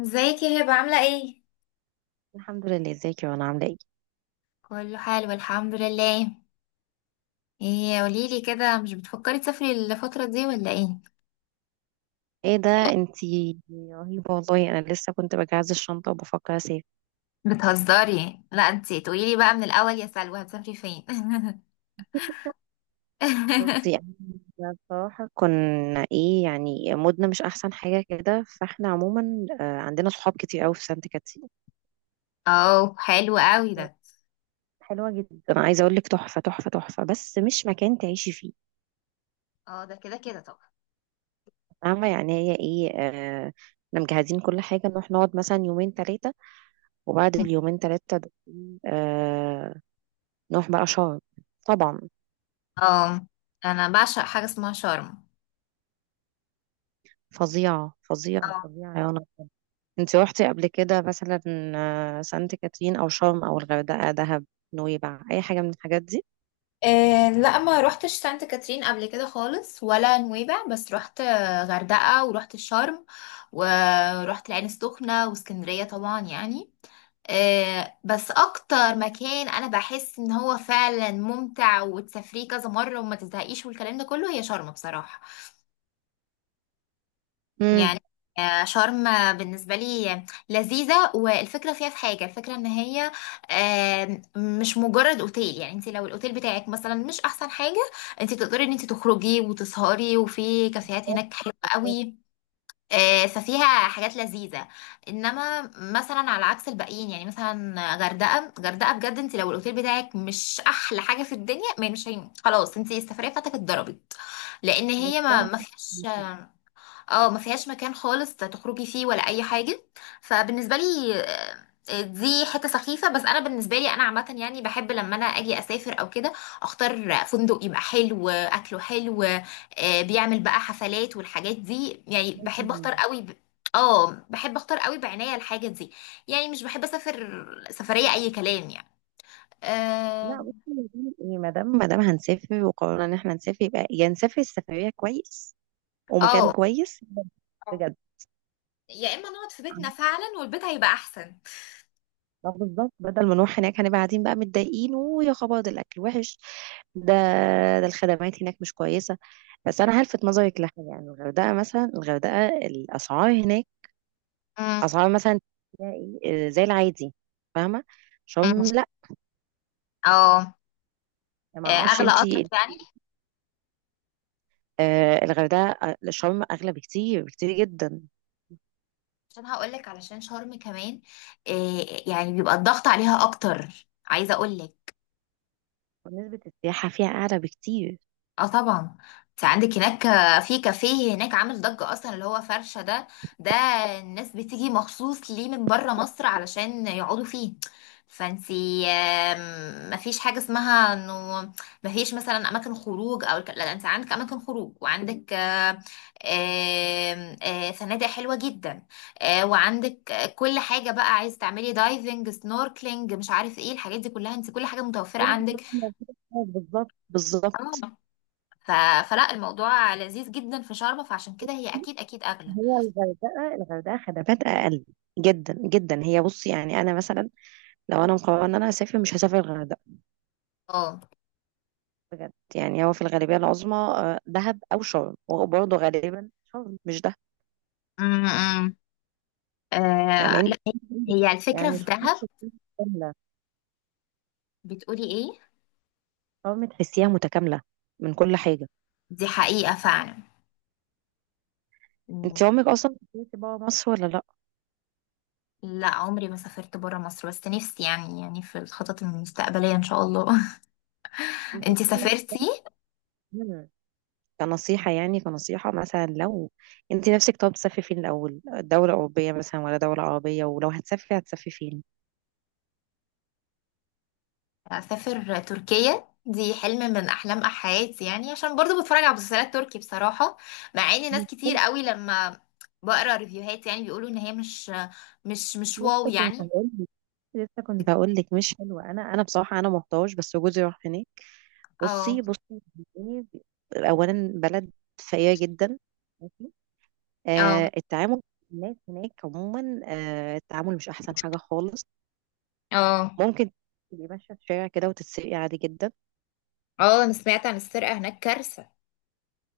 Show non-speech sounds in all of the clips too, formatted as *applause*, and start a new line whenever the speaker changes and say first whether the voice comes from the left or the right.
left: ازيك يا هبة عاملة ايه؟
right: الحمد لله، ازيك يا، وانا عامله ايه؟
left: كله حلو الحمد لله. ايه قوليلي كده، مش بتفكري تسافري الفترة دي ولا ايه؟
right: ايه ده! انتي رهيبه والله، انا لسه كنت بجهز الشنطه وبفكر اسافر.
left: بتهزري؟ لا انتي تقوليلي بقى من الأول، يا سلوى هتسافري فين؟ *laughs*
right: بصي، يعني، بصراحه كنا ايه يعني مودنا مش احسن حاجه كده، فاحنا عموما عندنا صحاب كتير قوي في سانت كاترين.
left: اه، حلو قوي ده.
right: حلوه جدا، انا عايزه اقول لك تحفه تحفه تحفه، بس مش مكان تعيشي فيه.
left: اه، ده كده كده طبعا.
right: فاهمه، يعني هي ايه. احنا مجهزين كل حاجه، نروح نقعد مثلا يومين ثلاثه، وبعد اليومين ثلاثه دول آه، نروح بقى شرم، طبعا.
left: اه، انا بعشق حاجة اسمها شرم.
right: فظيعة فظيعة
left: اه.
right: فظيعة يا رنا. انت روحتي قبل كده مثلا؟ سانت كاترين او شرم او الغردقة، دهب، نويبع، اي حاجة من الحاجات دي.
left: إيه، لا ما روحتش سانت كاترين قبل كده خالص ولا نويبع، بس روحت غردقة وروحت الشرم. ورحت العين السخنة واسكندرية طبعا يعني. بس اكتر مكان انا بحس ان هو فعلا ممتع وتسافريه كذا مره وما تزهقيش والكلام ده كله هي شرم بصراحه.
right: امم.
left: يعني شرم. بالنسبه لي لذيذه، والفكره فيها في حاجه، الفكره ان هي مش مجرد اوتيل. يعني انت لو الاوتيل بتاعك مثلا مش احسن حاجه، انت تقدري ان انت تخرجي وتسهري، وفي كافيهات هناك حلوه
right: بس
left: قوي. ففيها حاجات لذيذة. انما مثلا على عكس الباقيين، يعني مثلا غردقة غردقة بجد، انت لو الاوتيل بتاعك مش احلى حاجة في الدنيا، ما مش خلاص انت السفرية بتاعتك اتضربت. لان
right: بس
left: هي ما
right: انا
left: ما فيهاش.
right: حاسة-
left: اه، ما فيهاش مكان خالص تخرجي فيه ولا اي حاجه. فبالنسبه لي دي حته سخيفه، بس انا بالنسبه لي انا عامه يعني بحب لما انا اجي اسافر او كده اختار فندق يبقى حلو، اكله حلو، بيعمل بقى حفلات والحاجات دي. يعني بحب اختار قوي اه، بحب اختار قوي بعناية الحاجه دي. يعني مش بحب اسافر سفريه اي كلام يعني.
right: لا،
left: اه.
right: بصي، يا دي ايه، ما دام هنسافر وقررنا ان احنا نسافر، يبقى يا نسافر السفرية كويس ومكان
left: آه.
right: كويس
left: اه،
right: بجد.
left: يا اما نقعد في بيتنا فعلا والبيت هيبقى احسن.
right: ما بالظبط، بدل ما نروح هناك هنبقى قاعدين بقى متضايقين، ويا خبر ده الاكل وحش، ده ده الخدمات هناك مش كويسة. بس أنا هلفت نظرك لحاجة، يعني الغردقة مثلا، الغردقة الأسعار هناك،
left: مم.
right: أسعار مثلا تلاقي زي العادي. فاهمة؟ شرم لأ،
left: اه.
right: ما أعرفش
left: اغلى قطر
right: أنتي.
left: يعني.
right: الغردقة، شرم أغلى بكتير بكتير جدا.
left: عشان هقولك، علشان شرم كمان إيه، يعني بيبقى الضغط عليها اكتر، عايزه اقولك.
right: ونسبة السياحة فيها أعلى بكتير.
left: اه طبعا. انت عندك هناك في كافيه هناك عامل ضجة اصلا، اللي هو فرشة ده. ده الناس بتيجي مخصوص ليه من بره مصر علشان يقعدوا فيه. فانتي مفيش حاجة اسمها انه مفيش مثلا اماكن خروج او لا، انت عندك اماكن خروج وعندك آه، آم، آه، فنادق حلوة جدا. وعندك كل حاجة بقى، عايز تعملي دايفنج، سنوركلينج، مش عارف ايه الحاجات دي كلها، انت كل حاجة متوفرة عندك.
right: بالظبط، بالظبط.
left: اه. ف... فلا الموضوع لذيذ جدا في شرم، فعشان كده هي اكيد اكيد اغلى.
right: هي الغردقة خدمات أقل جدا جدا. هي بصي يعني، أنا مثلا لو أنا مقررة إن أنا أسافر، مش هسافر الغردقة
left: اه.
right: بجد. يعني هو في الغالبية العظمى دهب أو شرم، وبرضه غالبا شرم مش دهب.
left: امم. آه
right: فاهماني؟
left: لا، هي الفكرة
right: يعني
left: في
right: شرم
left: دهب.
right: تحسيها متكاملة.
left: بتقولي ايه؟
right: شرم تحسيها متكاملة من كل حاجة.
left: دي حقيقة فعلا.
right: انت
left: مم.
right: عمرك أصلا سافرتي برا مصر ولا لأ؟
left: لا، عمري ما سافرت برا مصر، بس نفسي يعني في الخطط المستقبلية ان شاء الله. *laughs* انتي
right: بصي.
left: سافرتي؟
right: مم. كنصيحة، يعني كنصيحة مثلا، لو انت نفسك طب تسافري فين الأول، دولة أوروبية مثلا ولا دولة عربية؟ ولو هتسافري فين؟
left: اسافر تركيا، دي حلم من احلام حياتي يعني، عشان برضو بتفرج على مسلسلات تركي بصراحة. مع ان ناس
right: مش
left: كتير
right: حلو.
left: قوي لما بقرا ريفيوهات يعني بيقولوا ان هي مش واو
right: لسه كنت
left: يعني.
right: هقول لك لسه كنت هقول لك مش حلوة. أنا بصراحة أنا محتاج، بس جوزي راح هناك. بصي،
left: اه،
right: بصي، إيه، اولا بلد فقيره جدا، ماشي.
left: اه.
right: التعامل مع الناس هناك عموما، التعامل مش احسن حاجه خالص.
left: اه،
right: ممكن تبقي ماشيه في الشارع كده وتتسرقي عادي جدا.
left: اه، انا سمعت عن السرقة هناك كارثة.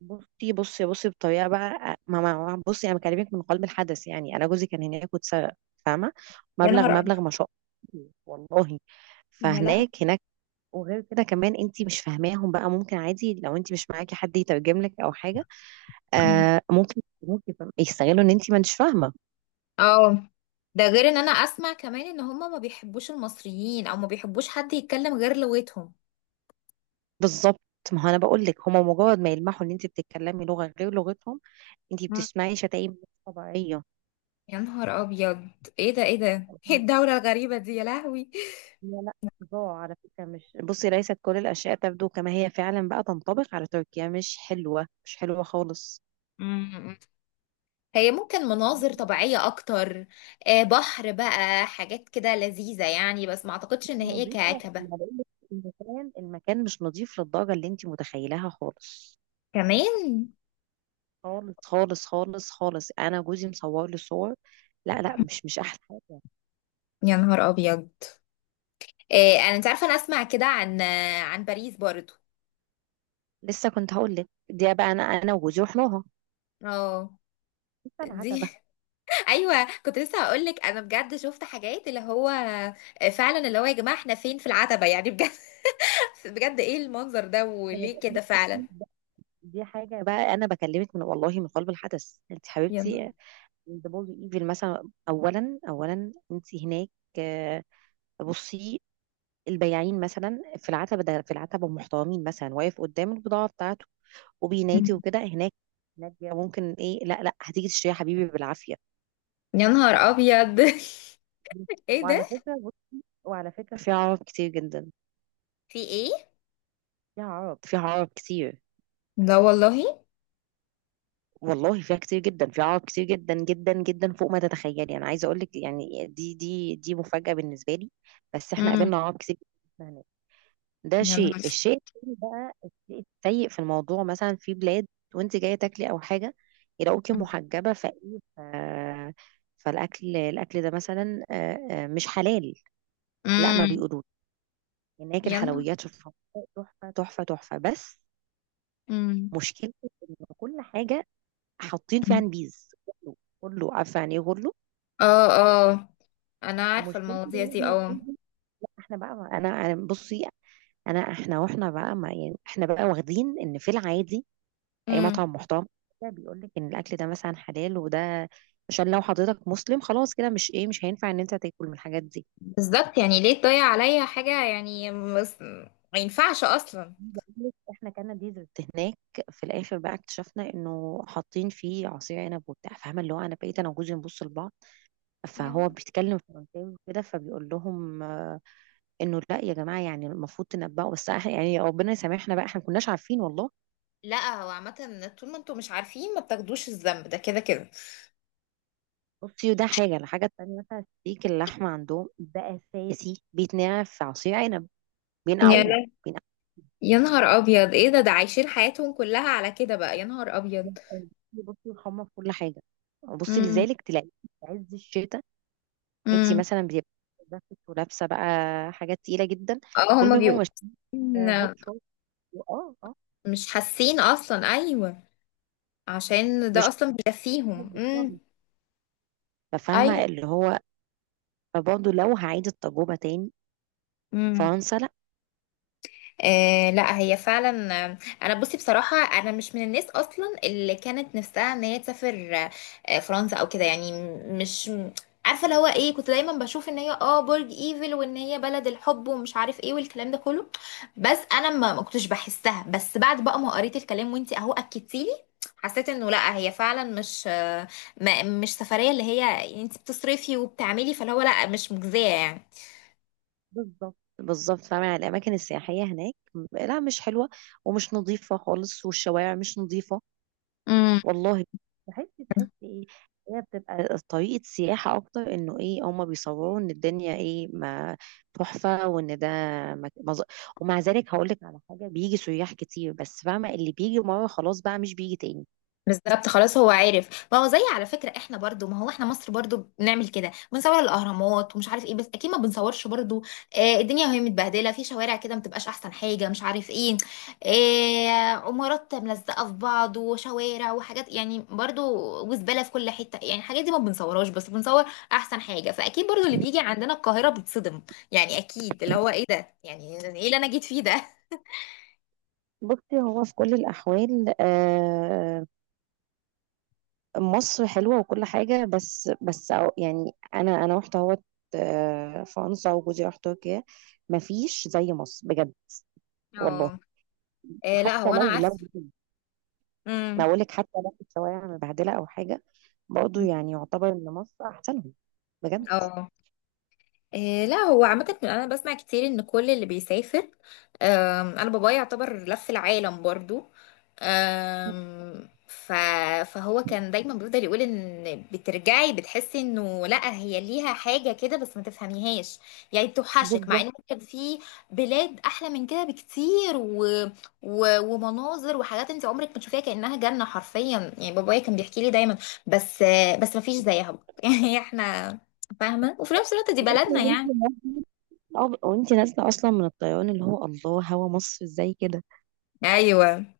right: بصي، بصي، بصي، بطريقه بقى، بصي انا بكلمك من قلب الحدث، يعني انا جوزي كان هناك واتسرق. فاهمه؟
left: يا
right: مبلغ،
left: نهار أبيض.
right: مبلغ ما شاء الله، والله.
left: يا لهوي.
right: فهناك. وغير كده كمان انت مش فاهماهم بقى، ممكن عادي لو انت مش معاكي حد يترجم لك او حاجه،
left: مم.
right: ممكن يستغلوا ان انت ما انتش فاهمه.
left: اه، ده غير ان انا اسمع كمان ان هما ما بيحبوش المصريين، او ما بيحبوش حد يتكلم غير لغتهم.
right: بالظبط. ما هو انا بقول لك، هما مجرد ما يلمحوا ان انت بتتكلمي لغه غير لغتهم، انت
left: مم.
right: بتسمعي شتايم مش طبيعيه.
left: يا نهار ابيض. ايه ده، ايه ده، ايه
right: *laughs*
left: الدولة الغريبة دي، يا لهوي.
right: لا، لا. صداع على فكره، مش بصي ليست كل الاشياء تبدو كما هي فعلا بقى تنطبق على تركيا، مش حلوه، مش حلوه خالص.
left: مم. هي ممكن مناظر
right: مش
left: طبيعية اكتر، بحر بقى، حاجات كده لذيذة يعني، بس ما اعتقدش ان هي
right: نظيفه، ما
left: كعكبة
right: بقولك، المكان مش نظيف للدرجه اللي انت متخيلها خالص،
left: كمان.
right: خالص، خالص، خالص، خالص. انا جوزي مصور لي صور. لا، لا، مش احلى حاجه.
left: يا نهار ابيض. إيه انا، انت عارفه انا اسمع كده عن عن باريس برضو.
right: لسه كنت هقول لك دي بقى، انا وجوزي رحناها.
left: اه،
right: لسه
left: دي.
right: العتبه.
left: *laughs* ايوه، كنت لسه هقول لك انا بجد شفت حاجات اللي هو فعلا اللي هو يا جماعه احنا فين؟ في العتبه، يعني بجد. *laughs* بجد، ايه المنظر ده، وليه كده فعلا.
right: دي حاجه بقى، انا بكلمك من، والله، من قلب الحدث انت
left: يلا.
right: حبيبتي. دبل ايفل مثلا، اولا انت هناك. آه، بصي، البياعين مثلا في العتبه، ده في العتبه محترمين مثلا، واقف قدام البضاعه بتاعته وبينادي وكده. هناك، هناك ممكن ايه، لا لا، هتيجي تشتريها حبيبي بالعافيه.
left: يا نهار ابيض. *laughs* ايه ده.
right: وعلى فكرة بص، وعلى فكرة في عرب كتير جدا.
left: في ايه؟
right: فيها عرب كتير،
left: لا والله.
right: والله فيها كتير جدا، فيها عوائق كتير جدا جدا جدا فوق ما تتخيلي. انا عايزه اقول لك يعني، دي مفاجاه بالنسبه لي، بس احنا
left: امم.
right: قابلنا عوائق كتير جدا هناك. ده
left: يا
right: شيء
left: نهار.
right: الشيء التاني بقى، الشيء السيء في الموضوع، مثلا في بلاد وانت جايه تاكلي او حاجه يلاقوكي محجبه فايه، ف... فالاكل الاكل ده مثلا مش حلال. لا، ما
left: امم.
right: بيقولوش. هناك
left: يا نهار.
right: الحلويات شوفها، تحفه تحفه تحفه، بس
left: امم.
right: مشكلة إن كل حاجة حاطين فيها نبيذ. غلو، غلو، عارفه يعني ايه غلو؟
left: اه، اه، انا عارفه
right: مشكلتي
left: المواضيع
right: ان
left: دي.
right: احنا،
left: اه.
right: لا احنا بقى، انا بصي، احنا بقى ما يعني، احنا بقى واخدين ان في العادي اي
left: امم.
right: مطعم محترم كده بيقول لك ان الاكل ده مثلا حلال وده، عشان لو حضرتك مسلم خلاص كده، مش هينفع ان انت تاكل من الحاجات دي.
left: بالظبط، يعني ليه تضيع عليا حاجة يعني ما ينفعش أصلا.
right: عايزة أقول لك احنا كان ديزرت هناك، في الاخر بقى اكتشفنا انه حاطين فيه عصير عنب وبتاع. فاهمه اللي هو، انا بقيت انا وجوزي نبص لبعض، فهو
left: يعني
right: بيتكلم فرنساوي وكده فبيقول لهم انه لا يا جماعه، يعني المفروض تنبهوا، بس احنا يعني ربنا يسامحنا بقى، احنا ما كناش عارفين والله.
left: لا، هو عامة طول ما انتوا مش عارفين ما بتاخدوش الذنب، ده كده كده.
right: بصي، ده حاجه الحاجه التانيه مثلا، ستيك اللحمه عندهم ده اساسي بيتنقع في عصير عنب.
left: يا
right: بينقعوه،
left: لا-
right: بينقعوه.
left: يا نهار أبيض، ايه ده، ده عايشين حياتهم كلها على كده بقى؟ يا نهار أبيض.
right: بصي يحمر كل حاجه، وبصي
left: امم.
right: لذلك تلاقي في عز الشتاء انت
left: امم.
right: مثلا بتبقي جاكيت ولابسه بقى حاجات تقيله جدا،
left: اه،
right: دول
left: هما بيبقوا
right: بيبقوا مش هوت
left: إن-
right: شوت. اه، اه.
left: مش حاسين أصلا. أيوه، عشان ده
right: مش.
left: أصلا بيكفيهم. امم.
right: *laughs* فاهمه اللي هو، برضه لو هعيد التجربه تاني،
left: أيوه.
right: فرنسا لا.
left: آه لا، هي فعلا انا بصي بصراحه انا مش من الناس اصلا اللي كانت نفسها ان هي تسافر فرنسا او كده يعني م- مش م- عارفه اللي هو ايه، كنت دايما بشوف ان هي برج ايفل وان هي بلد الحب ومش عارف ايه والكلام ده كله. بس انا ما كنتش بحسها، بس بعد بقى ما قريت الكلام وانتي اهو اكدتيلي حسيت انه لا، هي فعلا مش آه، ما مش سفريه اللي هي انتي بتصرفي وبتعملي، فاللي هو لا مش مجزيه يعني.
right: بالظبط، بالظبط. فاهمة، يعني الأماكن السياحية هناك لا، مش حلوة، ومش نظيفة خالص، والشوارع مش نظيفة
left: امم.
right: والله. بحس ايه، هي بتبقى طريقة سياحة أكتر، إنه ايه، هما بيصوروا إن الدنيا ايه ما تحفة، وإن ده مك... مز... ومع ذلك هقولك على حاجة، بيجي سياح كتير، بس فاهمة اللي بيجي مرة خلاص بقى مش بيجي تاني.
left: بالظبط. خلاص هو عارف، ما هو زي، على فكرة احنا برضو، ما هو احنا مصر برضو بنعمل كده، بنصور الاهرامات ومش عارف ايه، بس اكيد ما بنصورش برضو الدنيا وهي متبهدلة في شوارع كده ما بتبقاش احسن حاجة مش عارف ايه، عمارات ملزقة في بعض وشوارع وحاجات يعني برضو، وزبالة في كل حتة، يعني الحاجات دي ما بنصورهاش، بس بنصور احسن حاجة. فاكيد برضو اللي بيجي عندنا القاهرة بيتصدم، يعني اكيد اللي هو ايه ده، يعني ايه اللي انا جيت فيه ده.
right: بصي هو في كل الأحوال مصر حلوة وكل حاجة، بس يعني أنا رحت أهوت فرنسا، وجوزي راح تركيا. مفيش زي مصر بجد، والله.
left: اه. آه لا،
right: حتى
left: هو انا
right: لو
left: عارفة.
right: ما
left: امم.
right: أقولك، حتى لو الشوارع مبهدلة أو حاجة، برضه يعني يعتبر إن مصر أحسنهم بجد.
left: اه. إيه لا، هو عامة أنا بسمع كتير إن كل اللي بيسافر أنا بابايا يعتبر لف العالم برضو. آم، ف فهو كان دايما بيفضل يقول إن بترجعي بتحسي إنه لأ، هي ليها حاجة كده بس ما تفهميهاش. يعني بتوحشك، مع
right: بالظبط.
left: إن ممكن في بلاد أحلى من كده بكتير ومناظر وحاجات أنت عمرك ما تشوفيها، كأنها جنة حرفيا. يعني بابايا كان بيحكي لي دايما، بس بس ما فيش زيها. *laughs* يعني إحنا فاهمة، وفي نفس الوقت دي
right: *laughs*
left: بلدنا
right: وانت
left: يعني.
right: نازله. وانت نازله اصلا من الطيران اللي هو، الله، هوا مصر ازاي كده.
left: ايوه،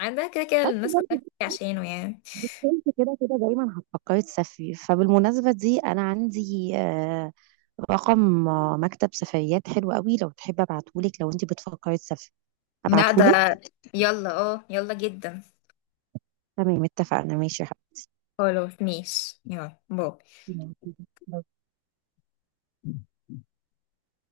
left: عندها كده كده
right: بس
left: الناس كلها
right: برضه،
left: بتيجي عشانه يعني.
right: انت كده كده دايما هتفكري تسافري، فبالمناسبه دي انا عندي رقم مكتب سفريات حلو قوي، لو تحب ابعتهولك، لو انت بتفكري تسافري
left: لا ده،
right: ابعتهولك.
left: يلا اه يلا جدا.
right: تمام، اتفقنا، ماشي يا
left: خلاص ماشي، يلا باي.
right: حبيبي.